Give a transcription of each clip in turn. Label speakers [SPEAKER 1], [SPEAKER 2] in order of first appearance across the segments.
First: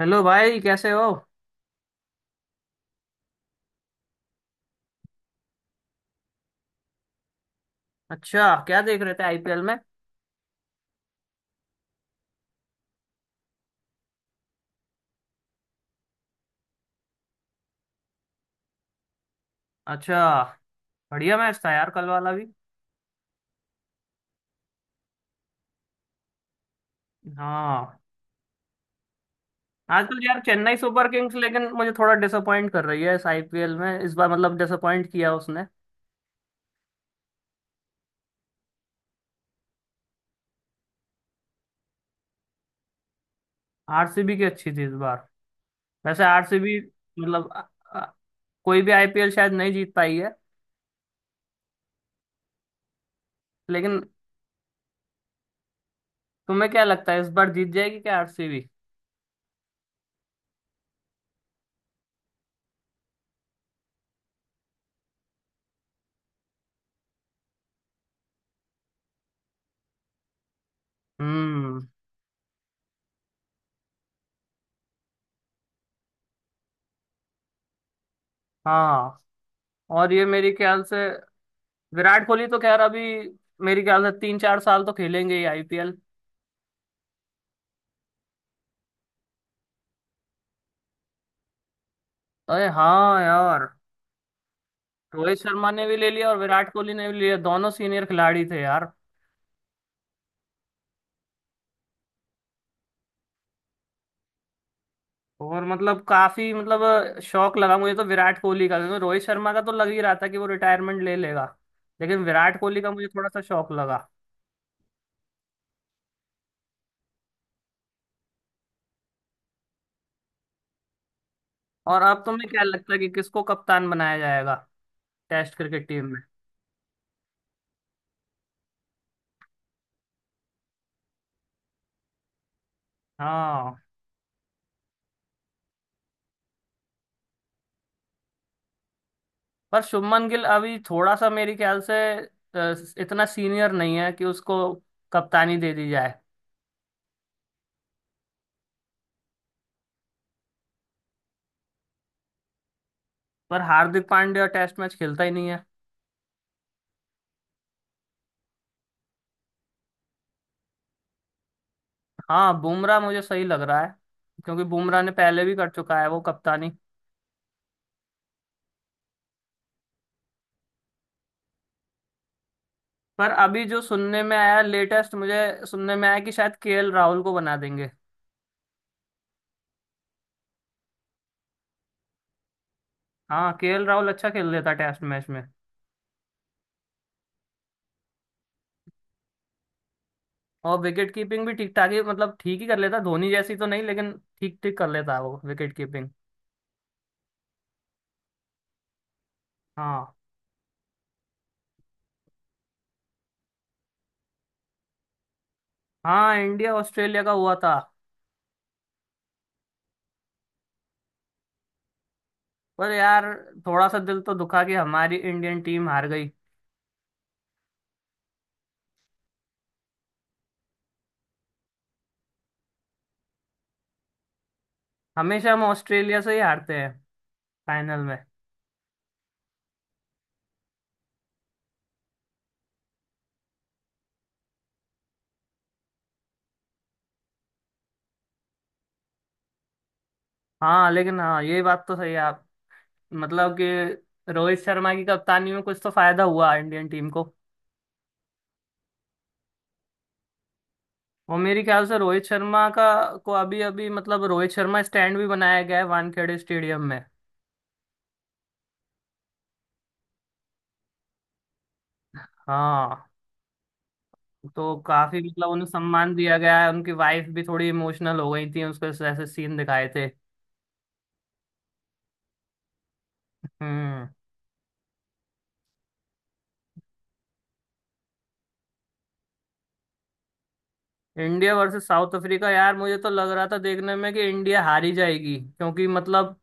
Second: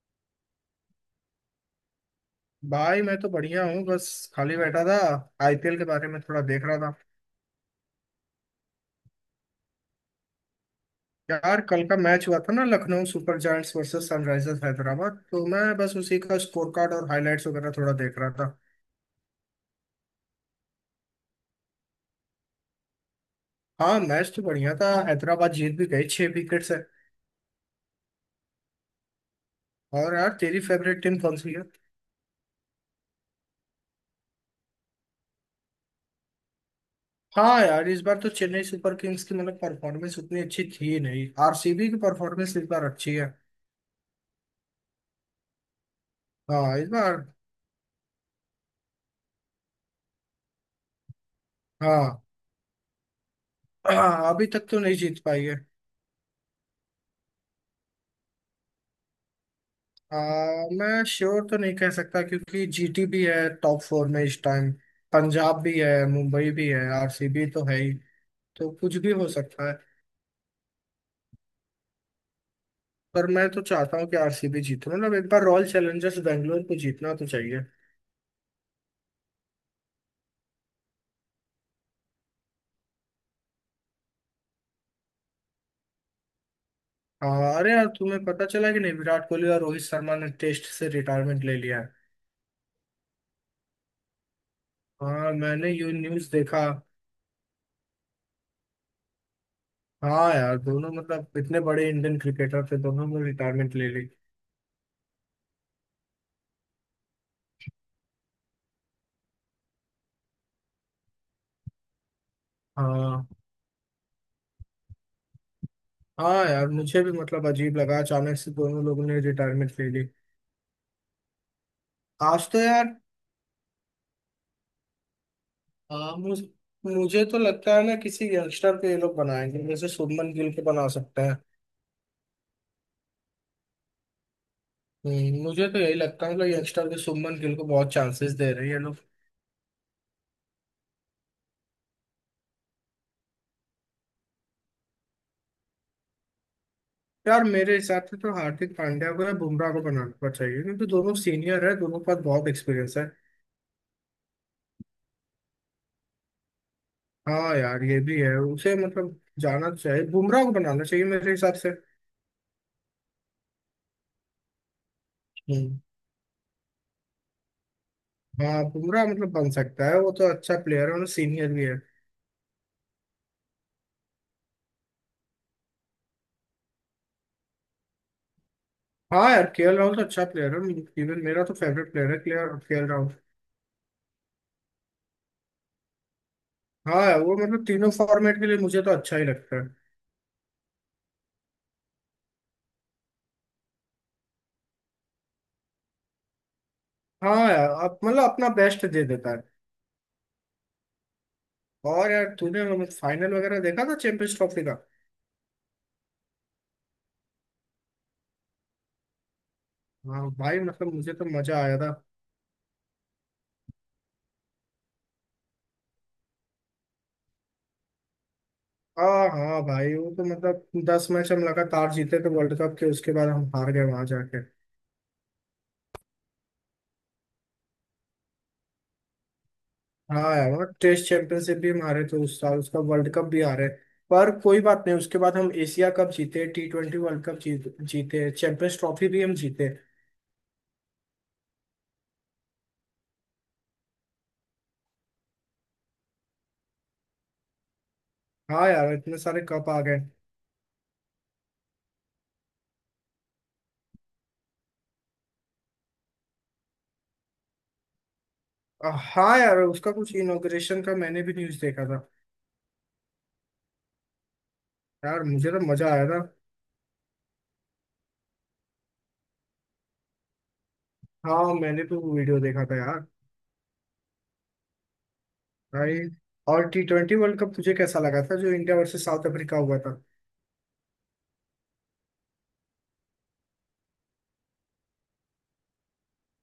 [SPEAKER 1] Hello भाई, कैसे हो।
[SPEAKER 2] भाई मैं तो बढ़िया हूँ। बस खाली बैठा था। आईपीएल के बारे में थोड़ा देख रहा था।
[SPEAKER 1] अच्छा, क्या देख रहे थे आईपीएल में।
[SPEAKER 2] यार कल का मैच हुआ था ना, Lucknow Super Giants versus Sunrisers Hyderabad, तो मैं बस उसी का स्कोर कार्ड और हाइलाइट्स वगैरह थोड़ा देख रहा था।
[SPEAKER 1] अच्छा। बढ़िया मैच था यार कल वाला भी।
[SPEAKER 2] हाँ, मैच तो बढ़िया था। हैदराबाद जीत भी गई 6 विकेट से।
[SPEAKER 1] हाँ।
[SPEAKER 2] और
[SPEAKER 1] आजकल
[SPEAKER 2] यार,
[SPEAKER 1] यार
[SPEAKER 2] तेरी
[SPEAKER 1] Chennai
[SPEAKER 2] favourite
[SPEAKER 1] Super
[SPEAKER 2] team
[SPEAKER 1] Kings,
[SPEAKER 2] कौन सी है?
[SPEAKER 1] लेकिन मुझे थोड़ा डिसअपॉइंट कर रही है इस आईपीएल में इस बार। मतलब डिसअपॉइंट किया उसने।
[SPEAKER 2] हाँ यार, इस बार तो चेन्नई सुपर किंग्स की मतलब परफॉर्मेंस उतनी अच्छी थी नहीं। आरसीबी की परफॉर्मेंस इस बार अच्छी है।
[SPEAKER 1] आरसीबी की अच्छी थी इस बार। वैसे
[SPEAKER 2] हाँ,
[SPEAKER 1] आरसीबी
[SPEAKER 2] इस बार।
[SPEAKER 1] मतलब अ- कोई भी आईपीएल शायद नहीं जीत पाई है,
[SPEAKER 2] हाँ।
[SPEAKER 1] लेकिन।
[SPEAKER 2] हाँ, अभी तक तो नहीं जीत पाई है।
[SPEAKER 1] तुम्हें क्या लगता है इस बार जीत जाएगी क्या आरसीबी?
[SPEAKER 2] आ, मैं श्योर तो नहीं कह सकता, क्योंकि जीटी भी है टॉप फोर में इस टाइम। पंजाब भी है, मुंबई भी है, आरसीबी तो है ही। तो कुछ भी हो सकता है।
[SPEAKER 1] हम्म।
[SPEAKER 2] पर मैं तो चाहता हूँ कि आरसीबी जीते, मतलब एक बार रॉयल चैलेंजर्स बैंगलोर को जीतना तो चाहिए।
[SPEAKER 1] हाँ। और ये मेरे ख्याल से विराट कोहली तो खैर अभी, मेरे ख्याल से 3 4 साल तो खेलेंगे ही आईपीएल।
[SPEAKER 2] हाँ, अरे यार, तुम्हें पता चला कि नहीं, विराट कोहली और रोहित शर्मा ने टेस्ट से रिटायरमेंट ले लिया है।
[SPEAKER 1] अरे, हाँ यार।
[SPEAKER 2] हाँ,
[SPEAKER 1] रोहित शर्मा
[SPEAKER 2] मैंने
[SPEAKER 1] ने
[SPEAKER 2] ये
[SPEAKER 1] भी ले लिया
[SPEAKER 2] न्यूज
[SPEAKER 1] और
[SPEAKER 2] देखा।
[SPEAKER 1] विराट कोहली ने भी ले लिया, दोनों सीनियर खिलाड़ी थे यार।
[SPEAKER 2] हाँ यार, दोनों मतलब इतने बड़े इंडियन क्रिकेटर थे, दोनों ने रिटायरमेंट ले ली।
[SPEAKER 1] और मतलब काफी मतलब शौक लगा मुझे तो विराट कोहली का, क्योंकि रोहित शर्मा का तो लग ही रहा था कि वो रिटायरमेंट ले लेगा। लेकिन विराट कोहली का मुझे
[SPEAKER 2] हाँ।
[SPEAKER 1] थोड़ा सा शौक लगा।
[SPEAKER 2] हाँ यार, मुझे भी मतलब अजीब लगा, अचानक से दोनों लोगों ने रिटायरमेंट ले ली।
[SPEAKER 1] और अब तुम्हें
[SPEAKER 2] आज तो
[SPEAKER 1] क्या लगता
[SPEAKER 2] यार।
[SPEAKER 1] है कि किसको कप्तान बनाया जाएगा टेस्ट क्रिकेट टीम
[SPEAKER 2] हाँ,
[SPEAKER 1] में?
[SPEAKER 2] मुझे मुझे तो लगता है ना किसी यंगस्टर को ये लोग बनाएंगे, जैसे शुभमन गिल को बना सकते हैं।
[SPEAKER 1] हाँ।
[SPEAKER 2] मुझे तो यही लगता है, मतलब यंगस्टर को, शुभमन गिल को बहुत चांसेस दे रहे हैं ये लोग।
[SPEAKER 1] पर शुभमन गिल अभी थोड़ा सा मेरे ख्याल से अ, इतना सीनियर नहीं है कि उसको कप्तानी दे दी जाए।
[SPEAKER 2] यार, मेरे हिसाब से तो हार्दिक पांड्या को या बुमराह को बनाना चाहिए, क्योंकि दोनों सीनियर है, दोनों के पास बहुत एक्सपीरियंस है।
[SPEAKER 1] पर हार्दिक पांड्या टेस्ट मैच खेलता ही नहीं है।
[SPEAKER 2] हाँ यार, ये भी है, उसे मतलब जाना चाहिए, बुमराह को बनाना चाहिए मेरे हिसाब से।
[SPEAKER 1] हाँ, बुमराह मुझे सही लग रहा है, क्योंकि बुमराह ने पहले भी कर
[SPEAKER 2] हम्म।
[SPEAKER 1] चुका है वो कप्तानी।
[SPEAKER 2] हाँ, बुमराह मतलब बन सकता है, वो तो अच्छा प्लेयर है और सीनियर भी है।
[SPEAKER 1] पर अभी जो सुनने में आया लेटेस्ट, मुझे सुनने में आया कि शायद केएल राहुल को बना देंगे।
[SPEAKER 2] हाँ यार, केएल राहुल तो अच्छा प्लेयर है। इवन मेरा तो फेवरेट प्लेयर है केएल केएल राहुल।
[SPEAKER 1] हाँ, केएल राहुल अच्छा खेल लेता टेस्ट मैच में।
[SPEAKER 2] हाँ यार, वो मतलब तीनों फॉर्मेट के लिए मुझे तो अच्छा ही लगता है।
[SPEAKER 1] और विकेट कीपिंग भी ठीक ठाक ही, मतलब ठीक ही कर लेता, धोनी जैसी तो नहीं, लेकिन ठीक ठीक कर लेता है वो विकेट कीपिंग।
[SPEAKER 2] हाँ यार, अब मतलब अपना बेस्ट दे देता है।
[SPEAKER 1] हाँ।
[SPEAKER 2] और यार, तूने मतलब फाइनल वगैरह देखा था चैंपियंस ट्रॉफी का?
[SPEAKER 1] हाँ, इंडिया ऑस्ट्रेलिया का हुआ था।
[SPEAKER 2] हाँ भाई, मतलब मुझे तो मजा आया था।
[SPEAKER 1] पर यार थोड़ा सा दिल तो दुखा कि हमारी इंडियन टीम हार गई।
[SPEAKER 2] हाँ हाँ भाई, वो तो मतलब 10 मैच हम लगातार जीते थे वर्ल्ड कप के, उसके बाद हम हार गए वहां जाके।
[SPEAKER 1] हमेशा हम ऑस्ट्रेलिया से ही हारते हैं फाइनल में।
[SPEAKER 2] हाँ यार, मतलब टेस्ट चैंपियनशिप भी हमारे तो उस साल, उसका वर्ल्ड कप भी आ रहा है। पर कोई बात नहीं, उसके बाद हम एशिया कप जीते, टी ट्वेंटी वर्ल्ड कप जीते चैंपियंस ट्रॉफी भी हम जीते।
[SPEAKER 1] हाँ, लेकिन हाँ ये बात तो सही है आप। मतलब कि रोहित शर्मा की कप्तानी में कुछ तो फायदा हुआ इंडियन टीम को।
[SPEAKER 2] हाँ यार, इतने सारे कप आ गए।
[SPEAKER 1] और मेरे ख्याल से रोहित शर्मा का, को अभी अभी मतलब रोहित शर्मा स्टैंड भी बनाया गया है वानखेड़े स्टेडियम में।
[SPEAKER 2] अ, हाँ यार, उसका कुछ इनॉग्रेशन का मैंने भी न्यूज देखा था।
[SPEAKER 1] हाँ। तो काफी
[SPEAKER 2] यार
[SPEAKER 1] मतलब
[SPEAKER 2] मुझे तो
[SPEAKER 1] उन्हें
[SPEAKER 2] मजा आया
[SPEAKER 1] सम्मान
[SPEAKER 2] था।
[SPEAKER 1] दिया गया है, उनकी वाइफ भी थोड़ी इमोशनल हो गई थी, उसके ऐसे सीन दिखाए थे।
[SPEAKER 2] हाँ, मैंने तो वो वीडियो देखा था यार।
[SPEAKER 1] हम्म।
[SPEAKER 2] भाई, और टी ट्वेंटी वर्ल्ड कप तुझे कैसा लगा था, जो इंडिया वर्सेस साउथ अफ्रीका हुआ था?
[SPEAKER 1] इंडिया वर्सेस साउथ अफ्रीका यार, मुझे तो लग रहा था देखने में कि इंडिया हारी जाएगी, क्योंकि मतलब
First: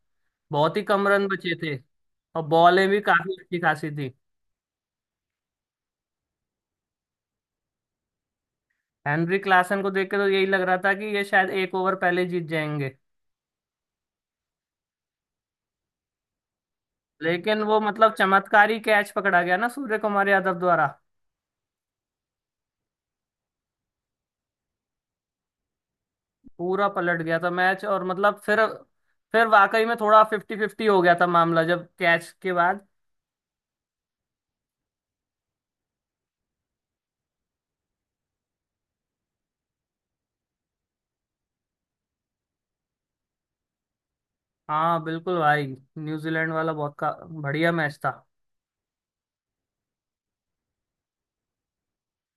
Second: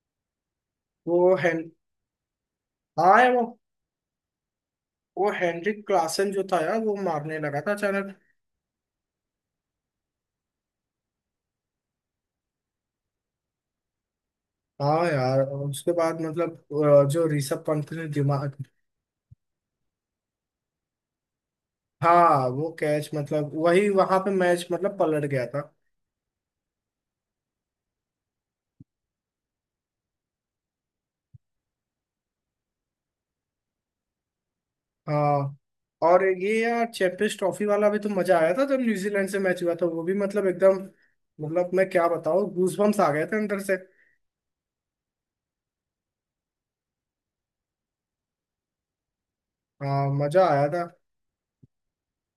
[SPEAKER 1] बहुत ही कम
[SPEAKER 2] वो
[SPEAKER 1] रन बचे
[SPEAKER 2] हैन।
[SPEAKER 1] थे। और बॉलें भी
[SPEAKER 2] हाँ यार,
[SPEAKER 1] काफी
[SPEAKER 2] वो
[SPEAKER 1] अच्छी खासी थी।
[SPEAKER 2] वो हेनरिक क्लासन जो था यार, वो मारने लगा था अचानक।
[SPEAKER 1] हेनरी क्लासन को देख के तो यही लग रहा था कि ये शायद एक ओवर पहले जीत जाएंगे।
[SPEAKER 2] हाँ यार, उसके बाद मतलब जो
[SPEAKER 1] लेकिन
[SPEAKER 2] ऋषभ
[SPEAKER 1] वो
[SPEAKER 2] पंत ने
[SPEAKER 1] मतलब
[SPEAKER 2] दिमाग।
[SPEAKER 1] चमत्कारी कैच पकड़ा गया ना सूर्य कुमार यादव द्वारा।
[SPEAKER 2] हाँ, वो कैच मतलब वही वहां पे मैच मतलब पलट गया था।
[SPEAKER 1] पूरा पलट गया था मैच, और मतलब फिर वाकई में थोड़ा फिफ्टी फिफ्टी हो गया था मामला जब कैच के बाद।
[SPEAKER 2] हाँ। और ये यार, चैंपियंस ट्रॉफी वाला भी तो मजा आया था जब न्यूजीलैंड से मैच हुआ था, वो भी मतलब एकदम। मतलब मैं क्या बताऊँ, गूजबम्स आ गए थे अंदर से।
[SPEAKER 1] हाँ, बिल्कुल भाई। न्यूजीलैंड वाला बहुत का बढ़िया मैच था।
[SPEAKER 2] हाँ, मजा आया था।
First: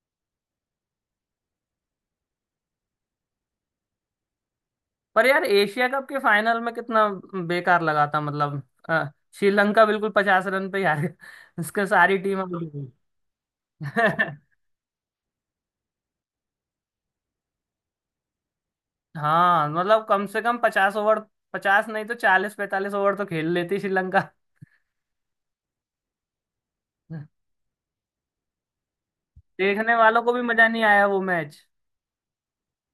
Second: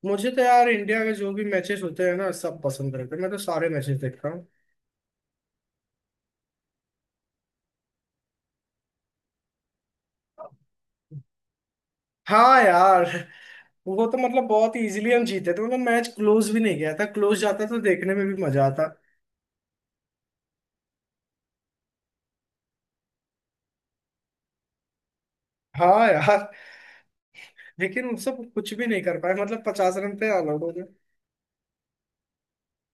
[SPEAKER 2] मुझे तो यार इंडिया के जो भी मैचेस होते हैं ना सब पसंद रहते हैं, मैं तो सारे मैचेस देखता हूँ।
[SPEAKER 1] पर यार एशिया कप के फाइनल में कितना बेकार लगा था, मतलब अ, श्रीलंका बिल्कुल 50 रन पे यार उसके सारी टीम आउट हो
[SPEAKER 2] हाँ
[SPEAKER 1] गई।
[SPEAKER 2] यार, वो तो मतलब बहुत इजीली हम जीते थे, मतलब मैच क्लोज भी नहीं गया था, क्लोज जाता तो देखने में भी मजा आता।
[SPEAKER 1] हाँ, मतलब कम से कम 50 ओवर, 50 नहीं तो 40 45 ओवर तो खेल लेती श्रीलंका।
[SPEAKER 2] हाँ यार। लेकिन उनसे कुछ भी नहीं कर पाए, मतलब
[SPEAKER 1] देखने
[SPEAKER 2] 50 रन
[SPEAKER 1] वालों
[SPEAKER 2] पे
[SPEAKER 1] को भी
[SPEAKER 2] आउट
[SPEAKER 1] मजा
[SPEAKER 2] हो
[SPEAKER 1] नहीं
[SPEAKER 2] गए।
[SPEAKER 1] आया वो मैच।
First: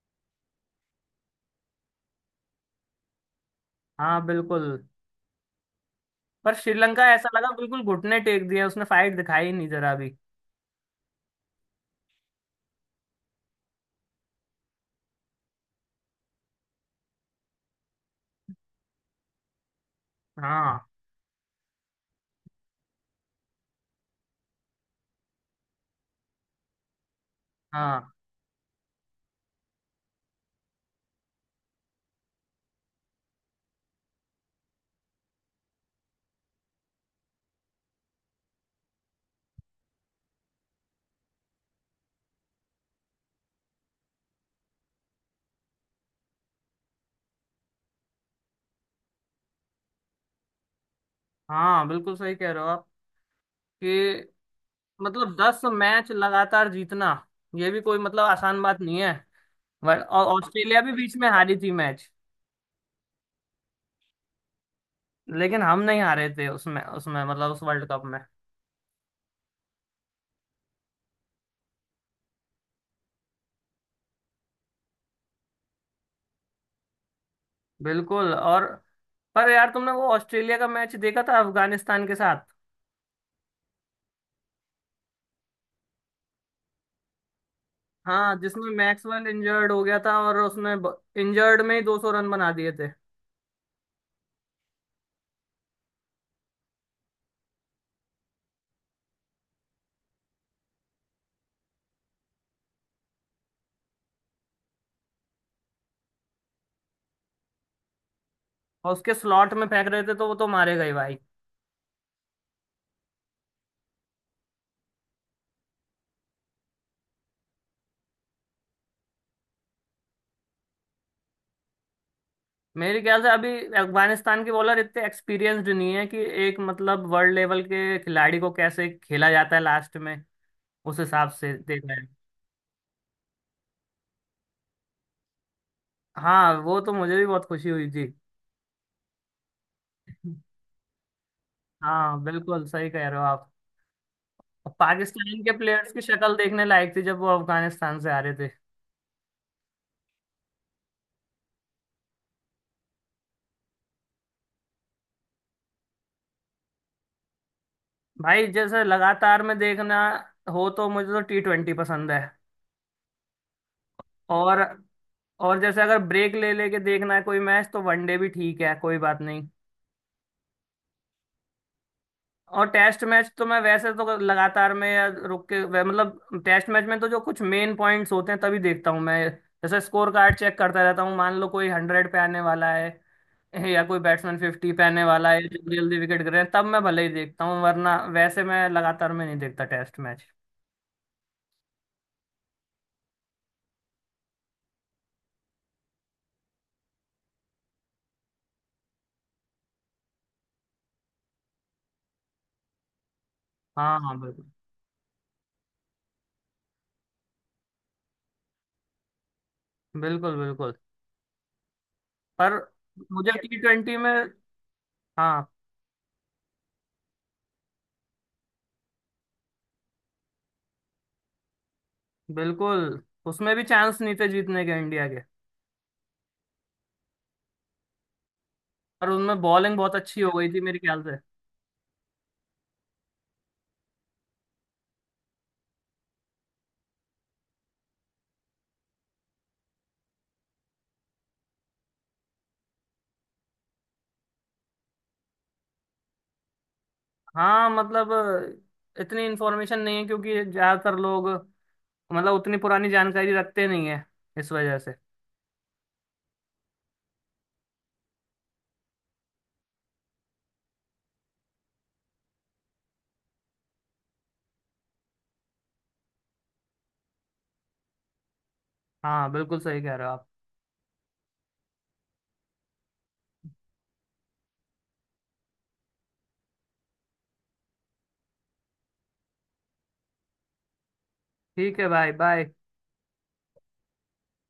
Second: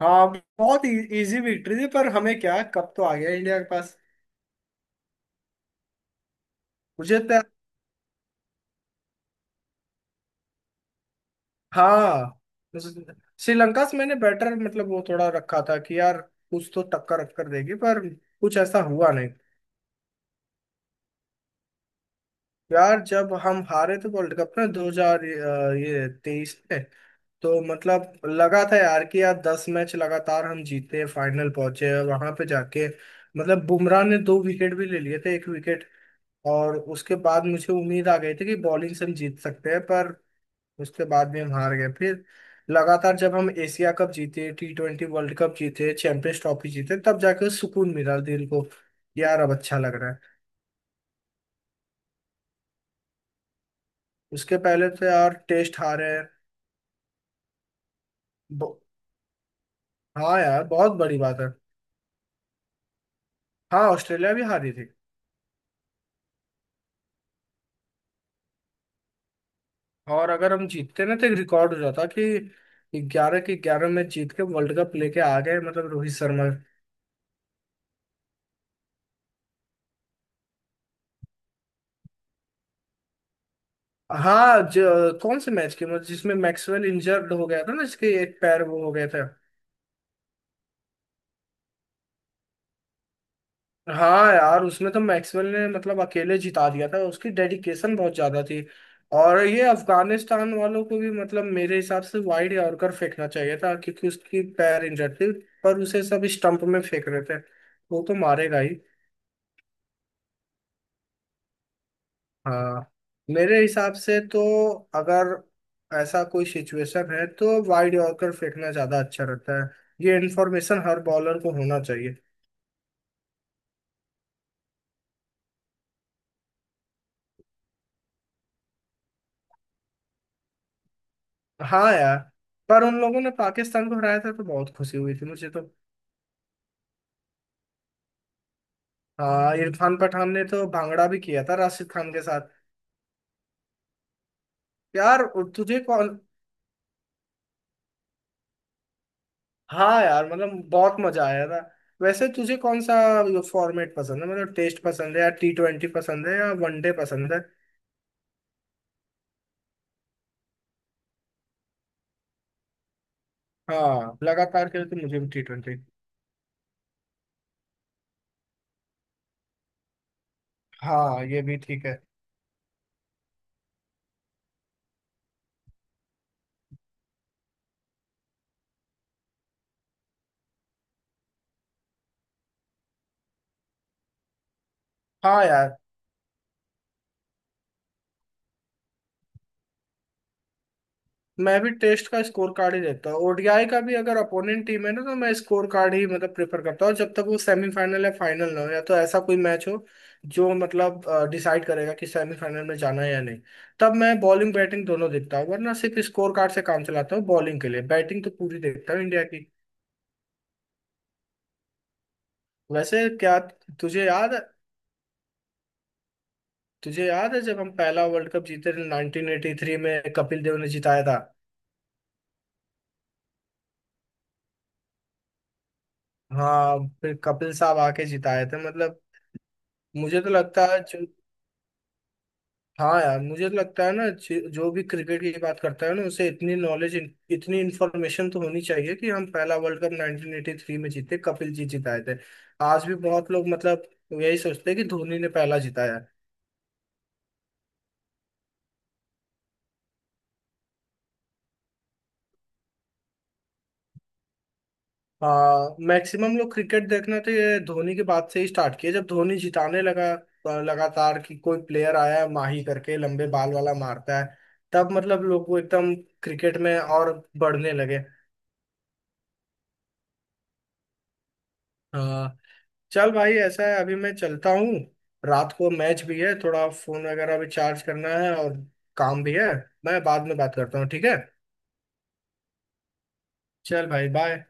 [SPEAKER 2] हाँ, बहुत इजी विक्ट्री थी, पर हमें क्या, कप तो आ गया इंडिया के पास।
[SPEAKER 1] हाँ, बिल्कुल। पर श्रीलंका
[SPEAKER 2] मुझे
[SPEAKER 1] ऐसा
[SPEAKER 2] तो।
[SPEAKER 1] लगा बिल्कुल घुटने टेक दिए उसने, फाइट दिखाई नहीं जरा भी।
[SPEAKER 2] हाँ, श्रीलंका से मैंने बेटर मतलब वो थोड़ा रखा था कि यार कुछ तो टक्कर रख कर देगी, पर कुछ ऐसा हुआ नहीं।
[SPEAKER 1] हाँ।
[SPEAKER 2] यार, जब हम हारे थे वर्ल्ड कप में दो हजार ये तेईस में, तो
[SPEAKER 1] हाँ।
[SPEAKER 2] मतलब लगा था यार कि यार 10 मैच लगातार हम जीते, फाइनल पहुंचे और वहां पे जाके। मतलब बुमराह ने 2 विकेट भी ले लिए थे, एक विकेट। और उसके बाद मुझे उम्मीद आ गई थी कि बॉलिंग से हम जीत सकते हैं, पर उसके बाद भी हम हार गए फिर। लगातार जब हम एशिया कप जीते, टी ट्वेंटी वर्ल्ड कप जीते, चैंपियंस ट्रॉफी जीते, तब जाके सुकून मिला दिल को। यार, अब अच्छा लग रहा है।
[SPEAKER 1] हाँ, बिल्कुल सही कह रहे हो आप कि,
[SPEAKER 2] उसके पहले तो यार
[SPEAKER 1] मतलब दस
[SPEAKER 2] टेस्ट
[SPEAKER 1] मैच
[SPEAKER 2] हारे
[SPEAKER 1] लगातार जीतना ये भी कोई मतलब आसान
[SPEAKER 2] हैं।
[SPEAKER 1] बात नहीं है। और
[SPEAKER 2] हाँ यार,
[SPEAKER 1] ऑस्ट्रेलिया भी
[SPEAKER 2] बहुत
[SPEAKER 1] बीच
[SPEAKER 2] बड़ी
[SPEAKER 1] में
[SPEAKER 2] बात है।
[SPEAKER 1] हारी थी मैच।
[SPEAKER 2] हाँ, ऑस्ट्रेलिया भी हारी थी।
[SPEAKER 1] लेकिन हम नहीं हारे थे उसमें उसमें मतलब उस वर्ल्ड कप में।
[SPEAKER 2] और अगर हम जीतते ना, तो एक रिकॉर्ड हो जाता कि 11 के 11 मैच जीत के वर्ल्ड कप लेके आ गए, मतलब रोहित शर्मा।
[SPEAKER 1] बिल्कुल। और पर यार तुमने वो ऑस्ट्रेलिया का मैच देखा था अफगानिस्तान के साथ?
[SPEAKER 2] हाँ कौन से मैच के, मतलब जिसमें मैक्सवेल इंजर्ड हो गया था ना, इसके
[SPEAKER 1] हाँ,
[SPEAKER 2] एक पैर
[SPEAKER 1] जिसमें
[SPEAKER 2] वो हो गया था।
[SPEAKER 1] मैक्सवेल इंजर्ड हो गया था और उसने इंजर्ड में ही 200 रन बना दिए थे।
[SPEAKER 2] हाँ यार, उसमें तो मैक्सवेल ने मतलब अकेले जिता दिया था, उसकी डेडिकेशन बहुत ज्यादा थी। और ये अफगानिस्तान वालों को भी मतलब मेरे हिसाब से वाइड यॉर्कर फेंकना चाहिए था, क्योंकि उसकी पैर इंजर्ड थी। पर उसे सब स्टंप में फेंक रहे थे, वो तो मारेगा ही।
[SPEAKER 1] और उसके स्लॉट में फेंक रहे थे तो वो तो मारे गए भाई।
[SPEAKER 2] हाँ। मेरे हिसाब से तो अगर ऐसा कोई सिचुएशन है तो वाइड यॉर्कर फेंकना ज्यादा अच्छा रहता है। ये इन्फॉर्मेशन हर बॉलर को होना चाहिए।
[SPEAKER 1] मेरे ख्याल से अभी अफगानिस्तान के बॉलर इतने एक्सपीरियंस्ड नहीं है कि एक मतलब वर्ल्ड लेवल के खिलाड़ी को कैसे खेला जाता है लास्ट में, उस हिसाब से देख
[SPEAKER 2] हाँ
[SPEAKER 1] रहे हैं।
[SPEAKER 2] यार, पर उन लोगों ने पाकिस्तान को हराया था तो बहुत खुशी हुई थी मुझे तो।
[SPEAKER 1] हाँ, वो तो मुझे भी बहुत खुशी हुई जी।
[SPEAKER 2] हाँ, इरफान पठान ने तो भांगड़ा भी किया था राशिद खान
[SPEAKER 1] हाँ,
[SPEAKER 2] के साथ।
[SPEAKER 1] बिल्कुल सही कह रहे हो आप। और
[SPEAKER 2] यार
[SPEAKER 1] पाकिस्तान के
[SPEAKER 2] तुझे
[SPEAKER 1] प्लेयर्स की
[SPEAKER 2] कौन
[SPEAKER 1] शक्ल देखने लायक थी जब वो अफगानिस्तान से आ रहे थे।
[SPEAKER 2] हाँ यार, मतलब बहुत मजा आया था। वैसे तुझे कौन सा फॉर्मेट पसंद है? मतलब टेस्ट पसंद है या टी ट्वेंटी पसंद है या वनडे पसंद है?
[SPEAKER 1] भाई जैसे लगातार में देखना हो तो मुझे तो टी ट्वेंटी पसंद है।
[SPEAKER 2] हाँ,
[SPEAKER 1] और
[SPEAKER 2] लगातार के लिए तो मुझे भी टी ट्वेंटी।
[SPEAKER 1] जैसे अगर ब्रेक ले लेके देखना है कोई मैच तो वनडे भी ठीक है, कोई बात नहीं।
[SPEAKER 2] हाँ, ये भी ठीक है।
[SPEAKER 1] और टेस्ट मैच तो मैं वैसे तो लगातार में या रुक के मतलब टेस्ट मैच में तो जो कुछ मेन पॉइंट्स होते हैं तभी देखता हूँ मैं। जैसे स्कोर कार्ड चेक करता रहता हूँ, मान लो कोई 100 पे आने वाला है। या कोई बैट्समैन 50 पे आने वाला है,
[SPEAKER 2] हाँ
[SPEAKER 1] जल्दी
[SPEAKER 2] यार,
[SPEAKER 1] जल्दी विकेट गिर रहे हैं, तब मैं भले ही देखता हूँ, वरना वैसे मैं लगातार में नहीं देखता टेस्ट मैच।
[SPEAKER 2] मैं भी टेस्ट का स्कोर कार्ड ही देखता हूँ, ओडीआई का भी अगर अपोनेंट टीम है ना तो मैं स्कोर कार्ड ही मतलब प्रेफर करता हूँ, जब तक वो सेमीफाइनल या फाइनल ना हो, या तो ऐसा कोई मैच हो जो मतलब डिसाइड करेगा कि सेमीफाइनल में जाना है या नहीं। तब
[SPEAKER 1] हाँ, हाँ,
[SPEAKER 2] मैं
[SPEAKER 1] बिल्कुल,
[SPEAKER 2] बॉलिंग बैटिंग दोनों देखता हूँ, वरना सिर्फ स्कोर कार्ड से काम चलाता हूँ बॉलिंग के लिए। बैटिंग तो पूरी देखता हूँ इंडिया की।
[SPEAKER 1] बिल्कुल, बिल्कुल, पर
[SPEAKER 2] वैसे
[SPEAKER 1] मुझे
[SPEAKER 2] क्या
[SPEAKER 1] टी ट्वेंटी
[SPEAKER 2] तुझे
[SPEAKER 1] में।
[SPEAKER 2] याद
[SPEAKER 1] हाँ,
[SPEAKER 2] तुझे याद है जब हम पहला वर्ल्ड कप जीते थे 1983 में, कपिल देव ने जिताया था।
[SPEAKER 1] बिल्कुल। उसमें भी चांस नहीं थे जीतने के इंडिया के।
[SPEAKER 2] हाँ, फिर कपिल साहब आके जिताए थे मतलब।
[SPEAKER 1] और उनमें बॉलिंग बहुत अच्छी
[SPEAKER 2] मुझे तो
[SPEAKER 1] हो गई थी
[SPEAKER 2] लगता
[SPEAKER 1] मेरे
[SPEAKER 2] है
[SPEAKER 1] ख्याल
[SPEAKER 2] जो
[SPEAKER 1] से।
[SPEAKER 2] हाँ यार, मुझे तो लगता है ना, जो भी क्रिकेट की बात करता है ना, उसे इतनी नॉलेज, इतनी इन्फॉर्मेशन तो होनी चाहिए कि हम पहला वर्ल्ड कप 1983 में जीते, कपिल जी जिताए थे। आज भी बहुत लोग मतलब यही सोचते हैं कि धोनी ने पहला जिताया है।
[SPEAKER 1] हाँ, मतलब इतनी इन्फॉर्मेशन नहीं है, क्योंकि ज़्यादातर लोग मतलब उतनी पुरानी जानकारी रखते नहीं है, इस वजह से।
[SPEAKER 2] हाँ, मैक्सिमम लोग क्रिकेट देखना तो ये धोनी के बाद से ही स्टार्ट किया, जब धोनी जिताने लगा लगातार, कि कोई प्लेयर आया है माही करके लंबे बाल वाला, मारता है, तब मतलब लोग को एकदम क्रिकेट में और बढ़ने
[SPEAKER 1] हाँ, बिल्कुल सही कह रहे हो आप।
[SPEAKER 2] लगे। चल भाई, ऐसा है अभी मैं चलता हूँ। रात को मैच भी है, थोड़ा फोन वगैरह भी चार्ज करना है, और काम भी है। मैं बाद में बात करता हूँ, ठीक है।
[SPEAKER 1] ठीक है भाई, बाय।
[SPEAKER 2] चल भाई, बाय।